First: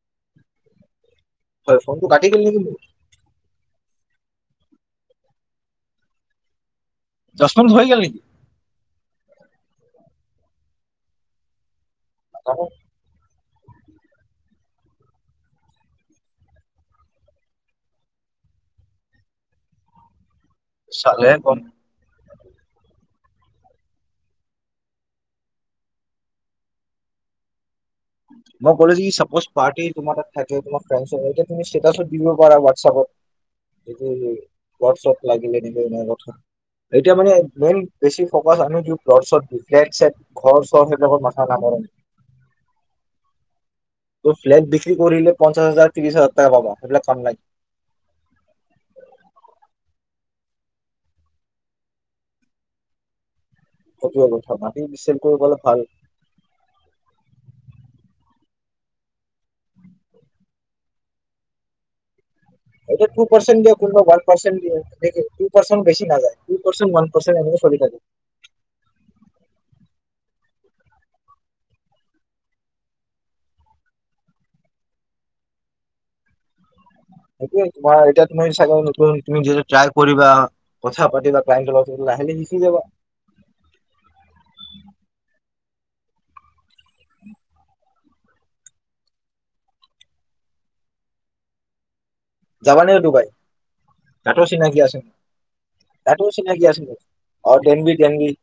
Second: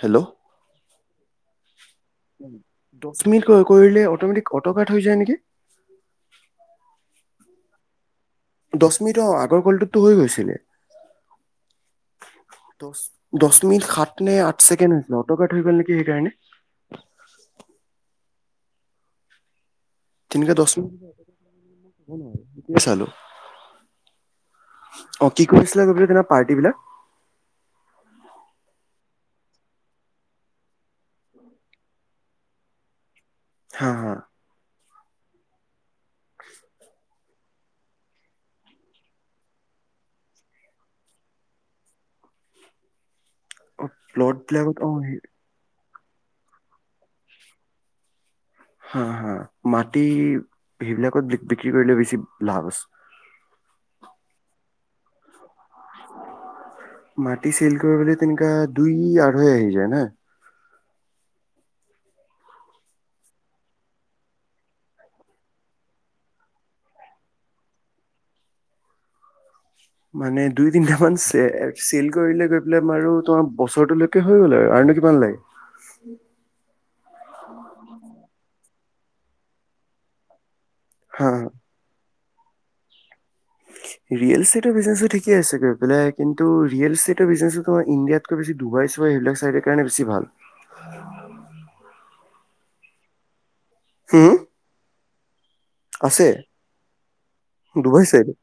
Hello. হয়। ফোনটো কাটি গ'ল নেকি মোৰ? দছ মিনিট ক কৰিলে, অট'মেটিক অট'কাট হৈ যায় নেকি। দছ মেন হৈ গেল নে দছ মিনিট অ', আগৰ কলটোতটো হৈ গৈছিলে। নাজানো দছ দছ মিনিট সাত নে আঠ ছেকেণ্ড হৈছিলে অ'টকাট হৈ গ'ল নেকি সেইকাৰণে তিমিকে দছ চালেহে গম মিনিট চালো অ', কি কৰিছিলে গৈ তেনে পাৰ্টি বিলাক? মই কৰিজো চাপজ পাৰ্টি তোমাৰ তাত থাকে মাৰ ফ্ৰয়া তুমি দিব পাৰা হা হোৱাটছএপত। হা [unintelligible] ওৱৰচপ লাগিলে এক কথা, এতিয়া মানে মেইন বেছি ফকাচ আমি দিও [unintelligible] ঘৰ চৰ সেইবিলাকত মাথা নামাৰো। অ ত প্লট ফ্লেট বিলাকত অ বিক্ৰী কৰিলে পঞ্চাশ হাজাৰ ত্ৰিশ হাজাৰ টকা পাবা সেইবিলাক কাম নাই হা হা মাটি সেইবিলাকত বি বিক্ৰী কৰিলে বেছি লাভ আছে সেটোৱে কথা মাটি ৰিসেল কৰিবলৈ ভাল মাটি চেল কৰিবলে তেনোকা দুই আঢ়ৈ আহি যায় না এটো টু পাৰ্চেন্ট দিয়ে কোনবা ওয়ান পাৰ্চেন্ট দিয়ে। এটো টু পাৰ্চেন্ট বেছি নাযায় টু পাৰ্চেট ওৱান পাৰ্চেট এনে চলি থাকে মানে দুই তিনটা মান সে সেল কৰিলে গৈ পেলায় বাৰু তোমাৰ বছৰটোলৈকে হৈ গল আৰু নো কিমান লাগে সেইটোৱে তোমাৰ এতিয়া তুমি চাগে তুমি যিটো ট্ৰায় কৰিবা কথা হা হা পাতিবা তাইৰ লগত ওলায় খালে শিকি যাবা ৰিয়েল ইষ্টেটৰ বিজনেসটো ঠিকে আছে মানে কিন্ত ৰিয়েল ইষ্টেটৰ বিজনেসত তোমাৰ ইন্ডিয়াতকৈ বেচি দুবাইত সুবাই এবিলাক সাইডৰ কাৰণে বেচি ভাল যাবা নেকি দুবাই? হুম তাতও চিনাকি আছে তাতো আছে চিনাকি আছিলে ডেনভি ডুবাই ডেন [unintelligible] চাইডে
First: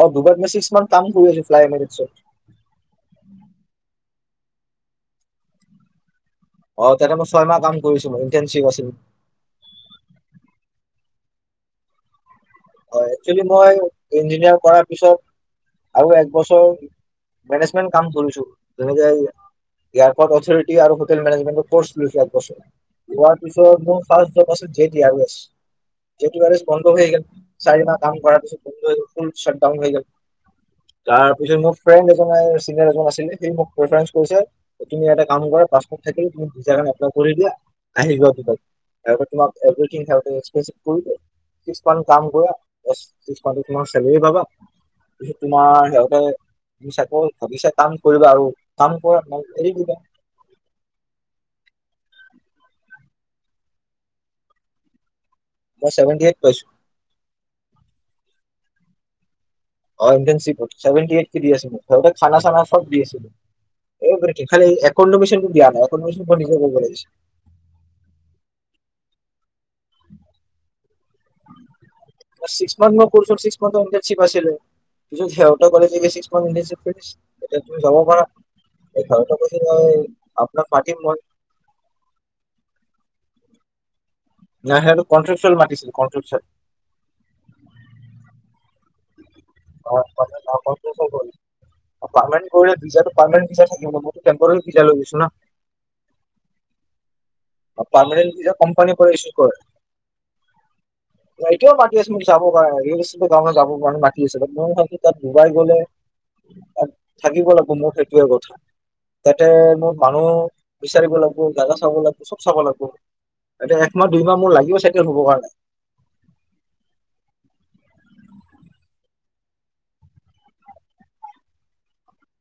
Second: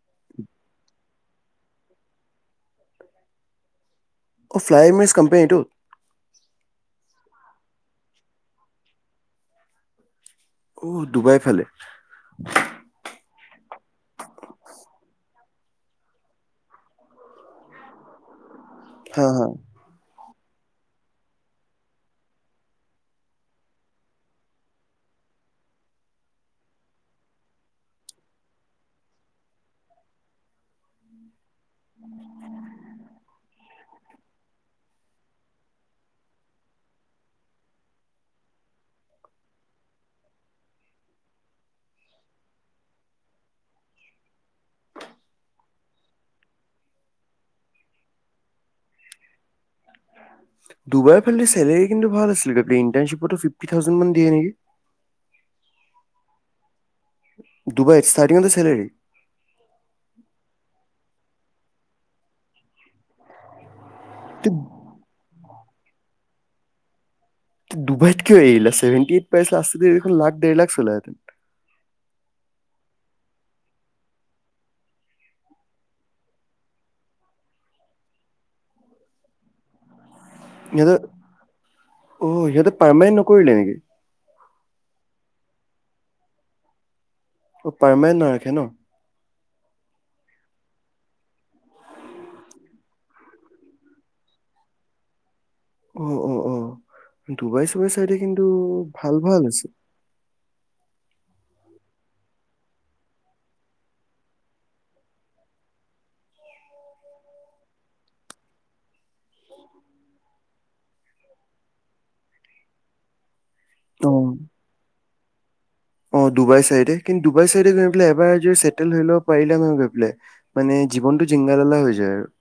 অ দুুবাইত মই ছিক্স মান্থ কাম ফু গছে ফ্লাই মেজিৰ চত [unintelligible] অ' ফ্লাই মিছ কোম্পনীটো অ তাতে মই ছয় মাহ কাম কৰিছিলো। ইনটাৰ্নশ্বিপ আছিলে দুবাই ফালে হয় একচুৱেলি মই ইঞ্জিনিয়াৰ কৰাৰ পিছত আৰু এক বছৰ মেনেজমেন্ট কাম কৰিছো তুমি যে হা আজি হা ইয়াৰ আৰু হোটেল মেনেজমেন্টৰ কোৰ্ছ লৈছো একবছৰ লোৱাৰ পিছত মোৰ ফাষ্ট জব আছিল J D R S, J D R S বন্ধ হৈ গেল চাৰি মাহ কাম কৰাৰ পিছত বন্ধ হৈ গল ফুল শ্বাটডাউন হৈ গল। তাৰ পিছত মোৰ ফ্ৰেণ্ড এজন চিনিয়াৰ এজন আছিলে সি মোক প্ৰিফাৰেন্ছ কৰিছে তুমি্ এটা কাম কৰা পাছপোৰ্ট থাকিলে তুমি ভিসা এখন এপলাই কৰি দিয়া আহি থাকিব তাৰপিছত তোমাৰ [inaudible] কৰা প্লাস ছিক্স মান্থৰ চেলাৰী পাবা পিছত তোমাৰ সিহঁতে তুমি চাকৰিত ভাবিছা টাৰ্ণ কৰিবা আৰু টাৰ্ণ কৰা নাই এৰি দিবা দুবাইৰ কিন্তু চেলাৰী কিন্তু ভাল আছিলে ইন্টাৰশিপতে ফিপটি থাউজেনড কে দিয়ে নেকি মই চেভেণ্টিএইট পাইছো দুবাইত ষ্টাৰ্টিং অতে চেলাৰী অ ইনর্টানশ্বিপত ছেভেন্টি এইট কে দি আছিলে মোক সিহঁতে খানা চানা সব দি আছিলে এইবোৰে খালি একোমডেছনটো দিয়া নাই একোমডেছনটো নিজে কৰিব লাগিছে তে দুবাইত কিয় এৰিলা? ছেভেন্টি এইট পাইছা আস্তে ধীৰে দেখুন লাখ দেৰ লাখ ছুলে হেতেন ইমান দিন কোৰ্সৰ ইনৰ্টানশ্বিপ আছিলে পিছত সিহঁতে কলে যে এতিয়া ছিক্স মান্থ ইনৰ্টানশ্বিপ শেষ এতিয়া তুমি যাব পাৰা, ঘৰতে ও কৈছে নাই সিহঁতে অ সিহঁতে পাৰ্মানেন্ট কৰিলে নেকি নাই সিহঁতে কট্ৰেকচুৱেল মাতিছিল কট্ৰেকচুৱেল অ পাৰমানেণ্ট নাৰাখে ন [unintelligible] পাৰমেণ্ট কৰিলে ভিজাতো, পাৰমেণ্ট ভিজাই হ'ব, টেম্পৰাৰিং ভিজাই লৈ গৈছো না উ-উ অ'। ডুবাই-চুবাই চাইদে পাৰ্মানেণ্ট কিন্তু ভিছা কোম্পানীৰ পৰা ভাল ইছ্যু ভাল কৰে আছে। এতিয়াও মাতি আছে মোক যাব কাৰণে, [unintelligible] গে যাব কাৰণে মাতি আছিল মই ভাবো তাত ডুবাই গলে তাত থাকিব লাগিব, মোৰ সেইটোয়ে কথা তাতে, মোৰ মানুহ বিচাৰিব লাগিব, চাগা চাব লাগিব। চব চাব লাগবো। এতিয়া একমাহ, দুই অ মাহ মোৰ লাগিব চাগে। হ'ব কাৰণে। অ' ডুবাই চাইডে কিন্তু ডুবাই চাইডে গৈ পেলাই এবাৰ যদি চেটেল হৈ ল'ব পাৰিলা নহয় গৈ পেলাই মানে জীৱনটো জিংগালালা হৈ যায় আৰু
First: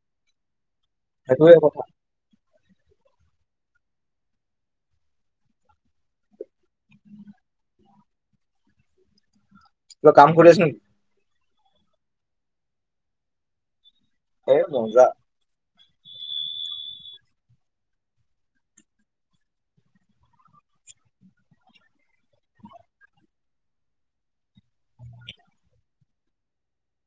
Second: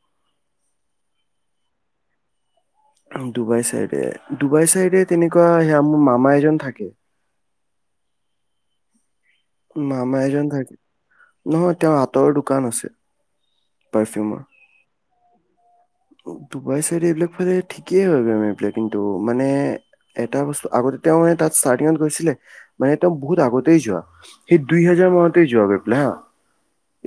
সেইটোয়ে কথা। ডুবাই চাইডে, ডুবাই চাইডে তেনেকুৱা সেয়া মোৰ মামা এজন থাকে। কিবা মামা কাম এজন কৰি আছ থাকে। নেকি নহয় তেওঁৰ আঁতৰ দোকান আছে। পাৰফিউমৰ হে মজা। ডুবাই চাইডে এইবিলাক ফালে ঠিকেই হয় গৈ এই কিন্তু মানে এটা বস্তু আগতে, তেওঁ মানে তাত ষ্টাৰ্টিঙত গৈছিলে মানে তেওঁ বহুত আগতেই যোৱা সেই দুই হাজাৰ মানতেই যোৱা গৈ পাই হা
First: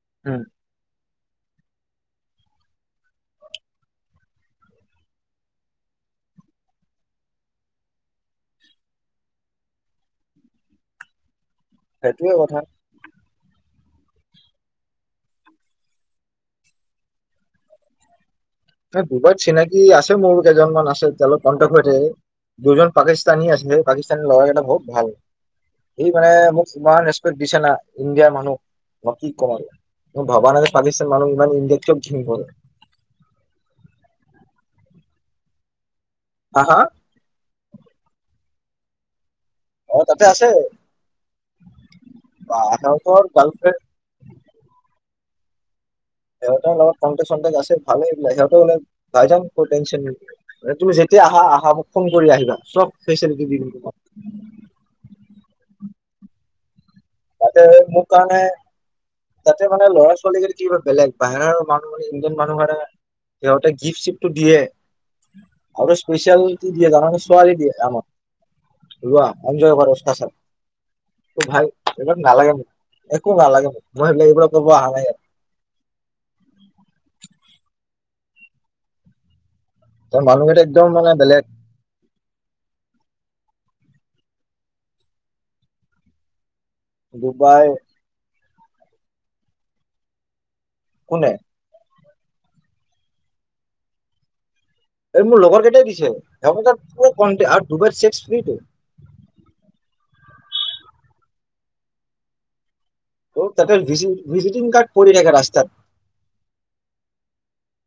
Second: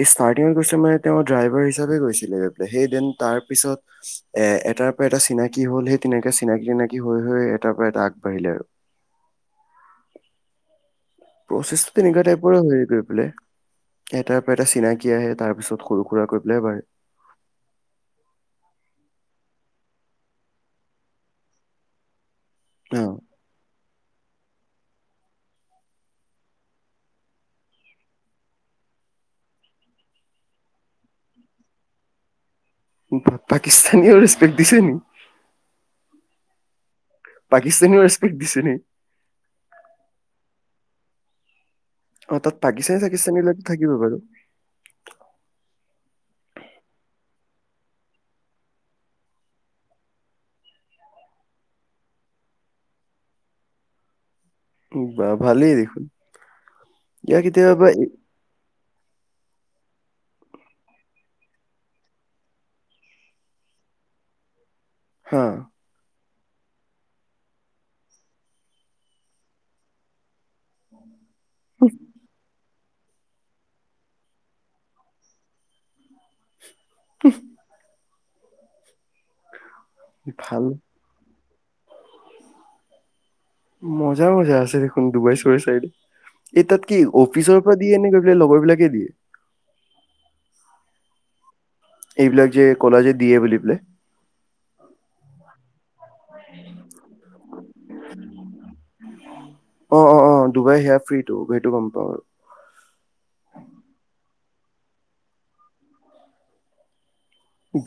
এই উম ষ্টাৰটিংৰ কৈছে মানে তেওঁ ড্ৰাইভাৰ হিচাপে গৈছিলে, সেইদিন তাৰ পিছত এ এটাৰ পৰা এটা চিনাকি হ'ল, সেই তেনেকৈ চিনাকি চিনাকি হৈ হৈ, এটাৰ পৰা এটা আগবাঢ়িলে আৰু। প্ৰচেছটো তেনেকুৱা সেইটোয়ে টাইপৰে কথা হয়, গৈ পেলাই। এটাৰ পৰা এটা চিনাকি আহে, তাৰ পিছত সৰু - সুৰা কৰি পেলাই বাঢ়ে। ডুবাইত চিনাকি আছে মোৰ কেইজন মান আছে, তেওঁলোকৰ কণ্টেক্ট হৈ থাকে। দুজন অ পাকিস্তানী আছে। পাকিস্তানী ল'ৰা কেইটা বহুত ভাল, সি মানে মোক ইমান ৰেচপেক্ট দিছে না, ইণ্ডিয়াৰ মানুহ কি কম, মই ভবা নাই যে পাকিস্তান মানুহ ইমান ইণ্ডিয়াত কে ভাল। বা, পাকিস্তানীও ৰেচপেক্ট দিছে নি? হা- হা। পাকিস্তানীও ৰেচপেক্ট দিছে নে? অ' তাতে আছে। অ' তাত পাকিস্তানী, আকাশৰ চাকিস্তানী বিলাক গাৰ্লফ্ৰেণ্ড থাকিব বাৰু। সিহঁতৰ লগত কণ্টেক্ট, চণ্টেক আছে, ভালে সিহঁতে, তুমি যেতিয়া আহা, আহা মোক ফোন কৰি আহিবা, চব ফেচেলিতী দিম তোমাক। বা! ভালেই দেখোন। ইয়াৰ তাতে, কেতিয়াবা মোৰ এই- কাৰণে তাতে মানে ল'ৰা-ছোৱালী কিবা বেলেগ বাহিৰৰ মানুহ মানে, ইণ্ডিয়ান মানুহ ধৰা সিহঁতে গিফ্ট- চিফ্টটো দিয়ে। হা আৰু স্পেচিয়েল দিয়ে জানানে ছোৱালী দিয়ে আমাৰ, লোৱা এঞ্জয় কৰা। এইবিলাক নালাগে মোক। একো ভাল লাগে, মই সেইবিলাক কৰিব অহা নাই ইয়াত। [inaudible] ত মানুহকেইটা, ভাল একদম মানে বেলেগ। মজা মজা আছে চোন ডুবাই, চুবাই চাইডে। এই তাত কি অফিচৰ ডুবাই পৰা দিয়েনে, নে লগৰ দে কোনে? এইবিলাক যে কলা যে দিয়ে বুলি পেলাই। [unintelligible] লগৰ কেইটাই দিছে, [unintelligible] [unintelligible] অ' অ' অ' ডুবাই সেয়া ফ্ৰীটো, সেইটো গম পাওঁ তাতে, ভিজি-ভিজিটিং কাৰ্ড পৰি থাকে ৰাস্তাত।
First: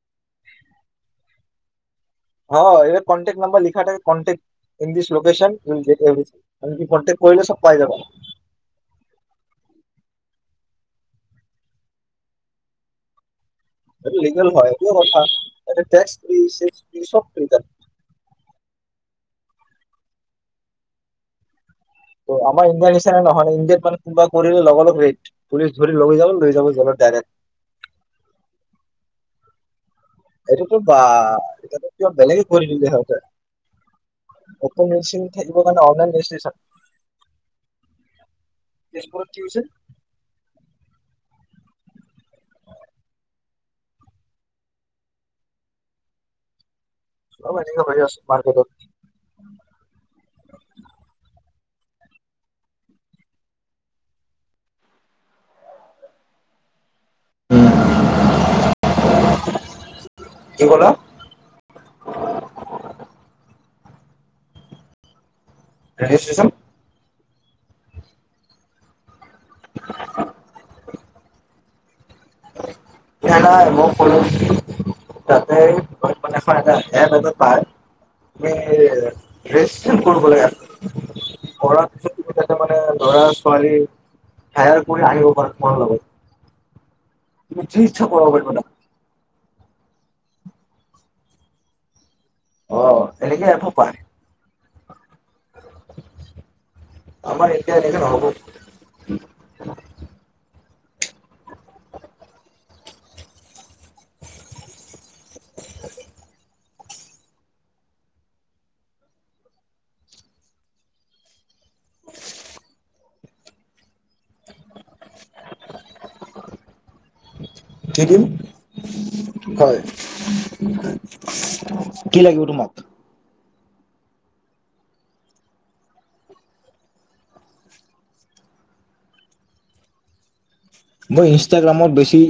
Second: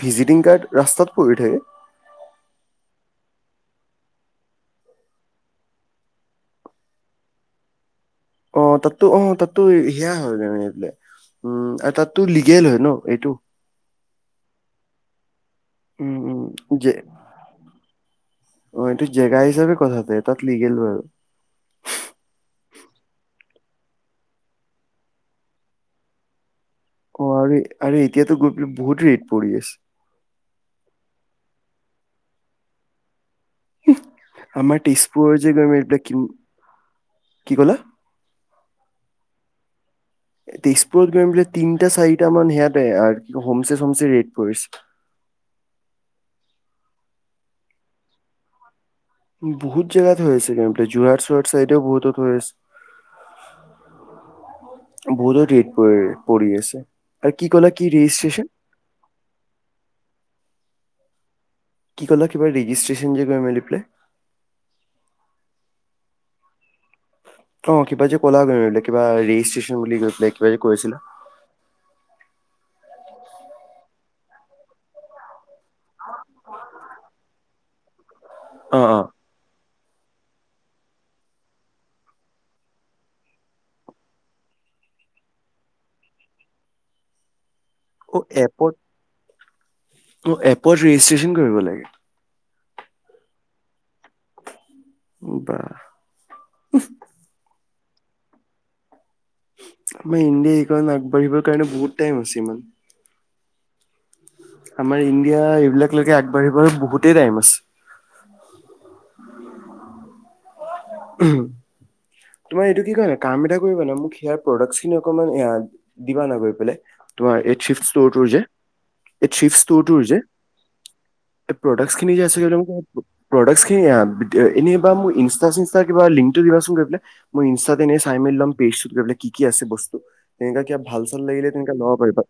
ভিজিটিং কাৰ্ড ৰাস্তাত পৰি থাকে? অ' কণ্টেক্ট নাম্বাৰ লিখা থাকে, contact in this location, you will get everything, [unintelligible] contact কৰিলে চব পাই যাবা অ তাততো, অ তাততো সেয়া হয় মানে এই বোলে, উম আৰু তাততো লিগেল হয় ন, এইটো সেইটো লিগেল হয়, সেইটোহে কথা তাতে উম, টেক্স-ফ্ৰী, [unintelligible] - উম, যে ফ্ৰী, চব ফ্ৰী তাতে। অ' এইটো জেগা হিচাপে কথা বে, তাত লিগেল হয়। আমাৰ ইণ্ডিয়াৰ নিচিনা নহয়, ইণ্ডিয়াত মানে কোনোবা কৰিলে লগা-লগ ৰেড, পুলিচ ধৰি লৈ যাব, লৈ যা অ, আৰু, আৰু এতিয়াতো গৈ পেলাই বহুত ৰেড পৰি আছে এইটোতো বা, এতিয়াটো কিবা বেলেগে কৰি দিলে হেঁতেন আমাৰ অপ মেচিন তেজপুৰৰ যে থাকিব গৈ কাৰণে এইবিলাক কি অনলাইন ৰেজিষ্ট্ৰেচন, কি ক'লা? তেজপুৰত কি হৈছে? তেজপুৰত গৈ বোলে তিনটা-চাৰিটা মান সেয়াতে আৰ, হোমচে-চোমচে ৰেড পৰিছে। চব আজিকালি ভ্যালুলেছ মাৰ্কেটত [unintelligible] বহুতো ধৰি আছ, [unintelligible] ৰেড পৰি-পৰি আছে আৰু কি কলা কি ৰেজিষ্ট্ৰেচন? কি ক'লা কি ক'লা? কিবা ৰেগিষ্ট্ৰেচন [unintelligible] প্লে ৰেজিষ্ট্ৰেচন অ কিবা যে ক'লা গোলে, কিবা ৰি [unintelligible] বুলি গৈ পেলাই কিবা কৈছিলা [inaudible] [inaudible] [inaudible] অ অ কৰিব লাগে, কৰাৰ পিছত তুমি তাতে মানে ল'ৰা-ছোৱালী হায়াৰ কৰি আহিব পাৰা তোমাৰ লগত। তুমি অ [unintelligible] [unintelligible] এপত অ এপত ৰেজিষ্ট্ৰচন কৰিব লাগে অ এনেকে এফো পায় বাহ আমাৰ এতিয়া এনেকে নহ'ব মই ইণ্ডি খন আগবাঢ়িবৰ কাৰণে বহুত টাইম আছে ইমান আমাৰ ইন এতিয়া এইবিলাক লকে আগবাঢ়িবলৈ বোক গুটোই টাইমছ উম তোমাৰ এইটো কি ক কাম এ কৰিবা না মোক হিয়াৰ প্ৰদাকচ্ খিন অকমান দিবা না গৈ পিলে তোমাৰ দি ষ্টৰ টো দিম যে এই চি হয় ষ্টোৰ টোৰ যে এই প্ৰডাক্ট খিনি কি যে আ লাগিব তোমাক প্ৰডাক্ট সেয়া এনেইবা মোক ইনষ্টা চিনষ্টা কিবা লিংকটো দাচোন গৈ পেলাই মই ইনষ্টাত এনেই চাই মেলি লম পেছটোত গৈ পিলে কি কি আছে বস্তু তেনেকা কিবা ভাল চাল মই লাগিলে তেনেকা ল'ব ইনষ্টাগ্ৰামত বেছি পাৰিবা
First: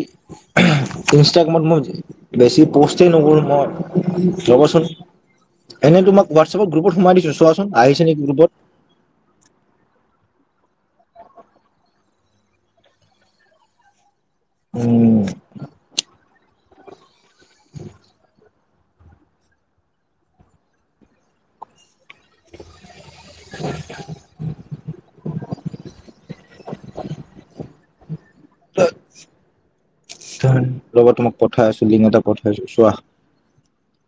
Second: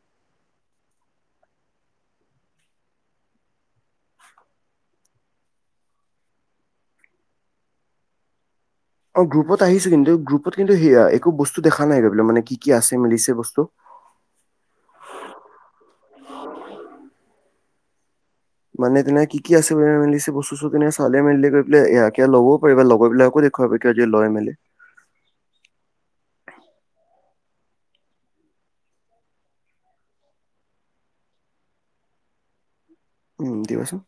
ইনষ্টাগ্ৰামত মই বেছি প'ষ্টেই নকৰোঁ মই ৰ'বচোন এনেই তোমাক হোৱাটছপত গ্ৰুপত সোমাই দিছো চোৱাচোন আহিছে নেকি গ্ৰুপত অ গ্ৰুপত আহিছো কিন্তু গ্ৰুপত কিন্তু সেয়া একো বস্তু দেখা নাই ৰ বল মানে কি কি আছে মেলিছে বস্তু উম মানে তেনে কি আছে বুলি মেলিলিছে বস্তু চ তেনে চালে মেলিলি গৈ পেলাই এয়া এ ল'বও পাৰিবা লগৰবিলাকো দেখুৱাব কিয় আজি লৈ মেলি ৰবা তোমাক পঠাই আছো লিং এটা পঠাইছো চোৱা উম দিৱচোন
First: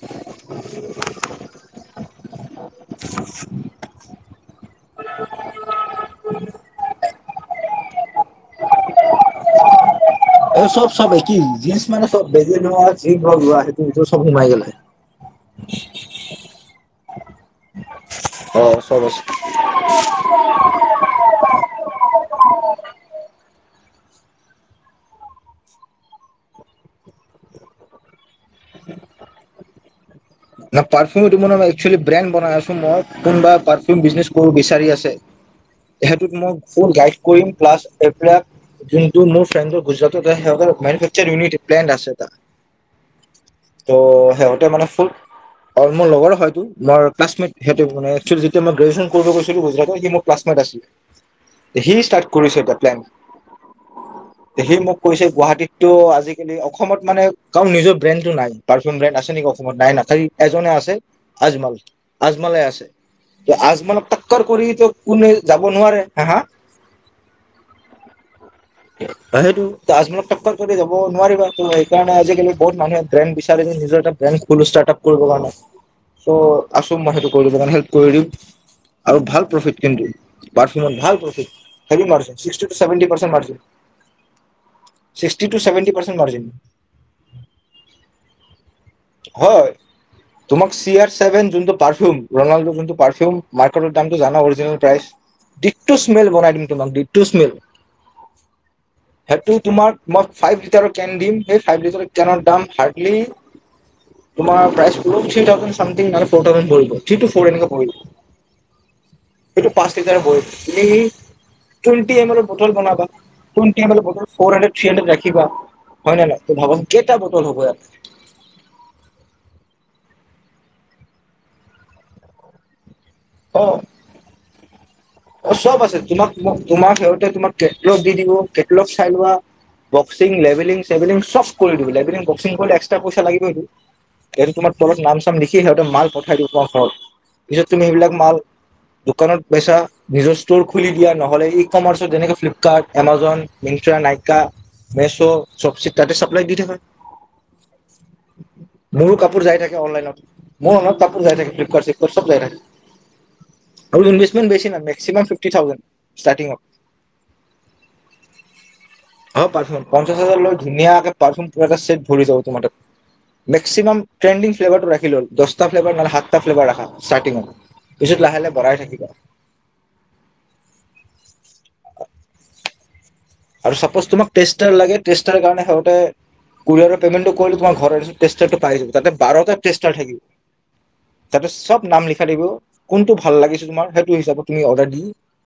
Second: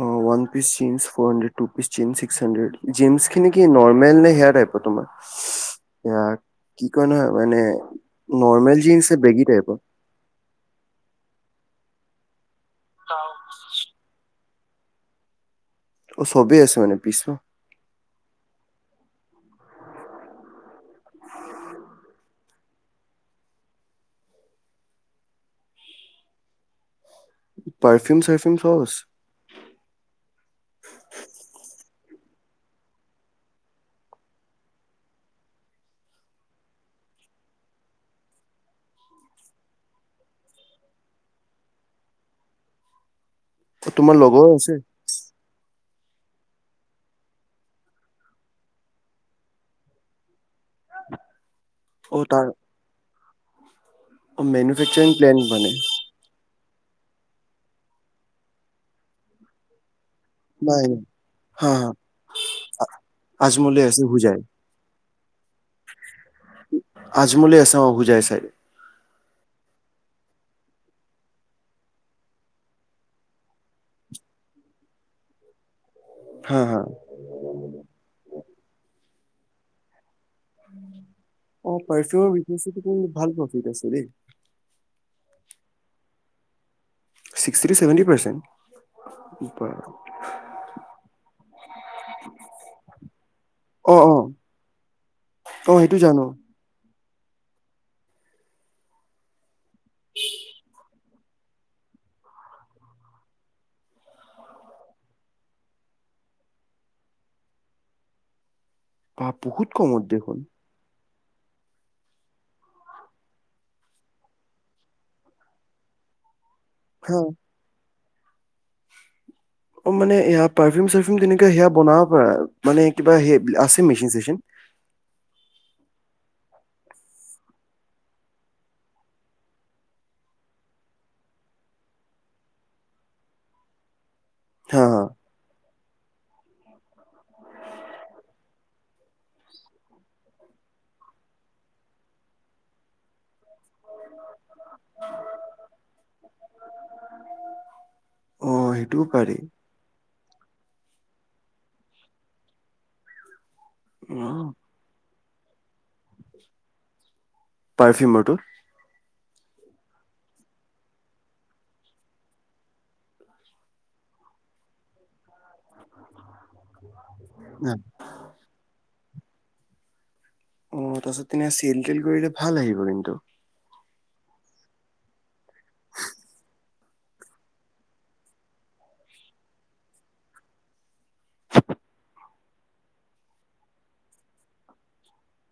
অ ওৱান পিছ চিঞ্চচ্ ফ'ৰ টু পিছ চিঞ্চচ্ হান্ডেড জিৰ্ণচ্ খিনি কি নৰ্মেল নে সেয়া টাইপৰ তোমাৰ সেয়া কি কয় নহয় মানে নৰ্মেল জিনচ্ নে বেগী টাইপৰ অ চব চব একেই মানে ফ বে যি লোৱা, যি নোলোৱা, সেইটো নিজৰ চও মাৰিবলে [unintelligible] অ' চবেই আছে মানে? পি ছ অ', চব আছে। [unintelligible] পাৰফিউম চাৰফিউম চব আছে। নাই, পাৰফিউ দিব নালাগে। একচুলী ব্ৰেণ্ড বনাই আছো মই। কোনোবা পাৰফিউম বিজনেজ কৰিব বিচাৰি আছে, সেইটোত মই ফুল গাইড কৰিম প্লাছ এইবিলাক যোনটো মোৰ ফ্ৰেণ্ড হয়, গুজৰাটতঁ সিহঁতৰ মনফিক্সাৰ ইউনিতিৰ ব্ৰেণ্ড আছে এটা। অ ত' তোমাৰ লগৰ সিহঁতে আছে মানে ফুল অ' মোৰ লগৰ হয় টো। তোমাৰ ক্লাছমেট সিহঁতে যেতিয়া মই গ্ৰেজোৱেচন কৰিব গৈছিলো গুজৰাটত সি মোৰ ক্লাছমেট আছিলে সি অ ষ্টাৰ্ট তাৰ কৰিছে এটা প্লেন? সি মোক মেনুফেকচাৰিং কৈছে, প্লেন মানে গুৱাহাটীতটো আজিকালি অসমত মানে কাৰণ নিজৰ ব্ৰেণ্ড টো নাই। পাৰফিউম ব্ৰেণ্ড আছে নেকি অসমত, নাই না? খালি এজনে নাই আছে, নাই। হা আজমল। হা আজমলেই আছে। ত' আজমলে আছে আজমলক হোজাই টাক্কৰ কৰি টো কোনোৱে যাব নোৱাৰে। হা হা। আজমলে আছে অ হোজাই চাইডে সেইটো আজমলক টক্কৰ কৰি যাব নোৱাৰিব, সেইকাৰণে আজিকালি বহুত মানুহে ব্ৰেণ্ড বিচাৰে যে, নিজৰ এটা ব্ৰেণ্ড খুলি ষ্টাৰ্টআপ -কৰিব কাৰনে ত' হা হা আছো মই সেইটো কৰি দিব কাৰণে। হেল্প কৰি দিম। আৰু ভাল প্ৰফিট কিন্তু। পাৰফিউমত ভাল প্ৰফ অ এনি পাৰফিউমৰ মাৰ্জি। ছিক্সটি টো বিজনেচতো চেভেন্তি কিন্তু ভাল পাৰ্ছেণ্ট মাৰ্জি। প্ৰফিট আছে দেই sixty two seventy percent margin. Sixty টো চেভেণ্টি পাৰ্চেণ্ট? হয় বাহ তোমাক চি আৰ চেভেন যোনটো পাৰফিউম, ৰনাল্ড যোনটো পাৰফিউম, মাৰ্কেটৰ অ অ দামটো জানা অৰিজিনেল প্ৰাইচ? অ ডিত্ত সেইটো জানো স্মেল বনাই দিম তোম ডিত্ত স্মেল হেইটো তোমাৰ মই ফাইভ লিটাৰত কেন দিম সেই ফাইভ লিটাৰৰ কেন্ৰ দাম হাৰ্ডলি তোমাৰ প্ৰাইজ তু, থ্ৰী থাউজেণ্ড ছামথিং নহলে ফ'ৰ থাউজেণ্ড পৰিব। থ্ৰী, ফৰ এনেকে পৰিব। বা বহুত এইটো পাঁচ কমত লিটাৰ দেখোন পৰিব, তুমি টুৱেণ্টি এমেলৰ বতল বনাবা। টুৱেন্টি এমেলৰ bottle four hundred, three hundred ৰাখিবা। হয় নে নাই ভাবক, কেইটা হা বটল হ'ব ইয়াত? অ' মানে এইয়া পাৰফিউম চাৰফিউম তেনেকে, সেয়া বনাব পাৰে? মানে কিবা, সেই ইয়াত আছে মেছিন চেচিন? অ চব আছে। তোমাক তোমাৰ সিহঁতে তোমাক কেটলগ দি দিব, কেটলগ চাই লোৱা। বক্সিং, লেভেলিং চেভিলিং চব কৰি দিব। লেভেলিং, বক্সিং এক্সটা পইচা লাগিবইটো। এইটো তোমাক হা তলত হা নাম চাম লিখি, সিহঁতে মাল পঠাই দিব তোমাৰ ঘৰত। পিছত তুমি সেইবিলাক মাল দোকানত - পইচা নিজৰ ষ্ট'ৰ খুলি দিয়া। নহলে ই কমাৰ্চত যেনেকৈ ফ্লিপকাৰ্ট, এমাজন, মিন্তা, নাইকা, মেছ', চপচিট তাতে চাপ্লাই দি থাকে। অ', সেইটোও মোৰো পাৰি কাপোৰ যাই থাকে অনলাইনত মোৰ মনত কাপ যায় থাকে ফ্লিপকাৰ্ চিপ চব যায় থাকে আৰু ইনবেছমেন্ট অ', বেছি নালাগে কিমান ফিফ্টি থাউজেণ্ড সষ্টাৰ্টিংত পাৰফিউমৰটো হয় পাৰফিউ পঞ্চাশ হাজাৰ লয়, ধুনীয়াকে পাৰফিউম এটা ছেট ভৰি যাব তোমাৰ তাত। মেক্সিমাম ট্ৰেণ্ডিং ফ্লেভাৰটো ৰাখিলে হ'ল, দহটা ফ্লেভাৰ নহলে সাতটা ফ্লেভাৰ ৰাখা ষ্টাৰ্টিঙত, অ', পিছত লাহে লাহে বঢ়াই থাকিবা। অহ তাৰপাছত তেনে চেল তেল কৰিলে ভাল আহিব কিন্তু আৰু ছাপ'জ তোমাক টেষ্টাৰ লাগে টেষ্টাৰ কাৰণে সিহঁতে কোৰিয়াৰৰ পে'মেণ্টটো কৰিলে তোমাৰ ঘৰতছো টেষ্টাৰটো পাই যাব তাতে বাৰটা টেষ্টাৰ থাকিব তাতে চব নাম লিখা দিব কোনটো ভাল লাগিছে তোমাৰ সেইটো হিচাপত তুমি অৰ্ডাৰ দি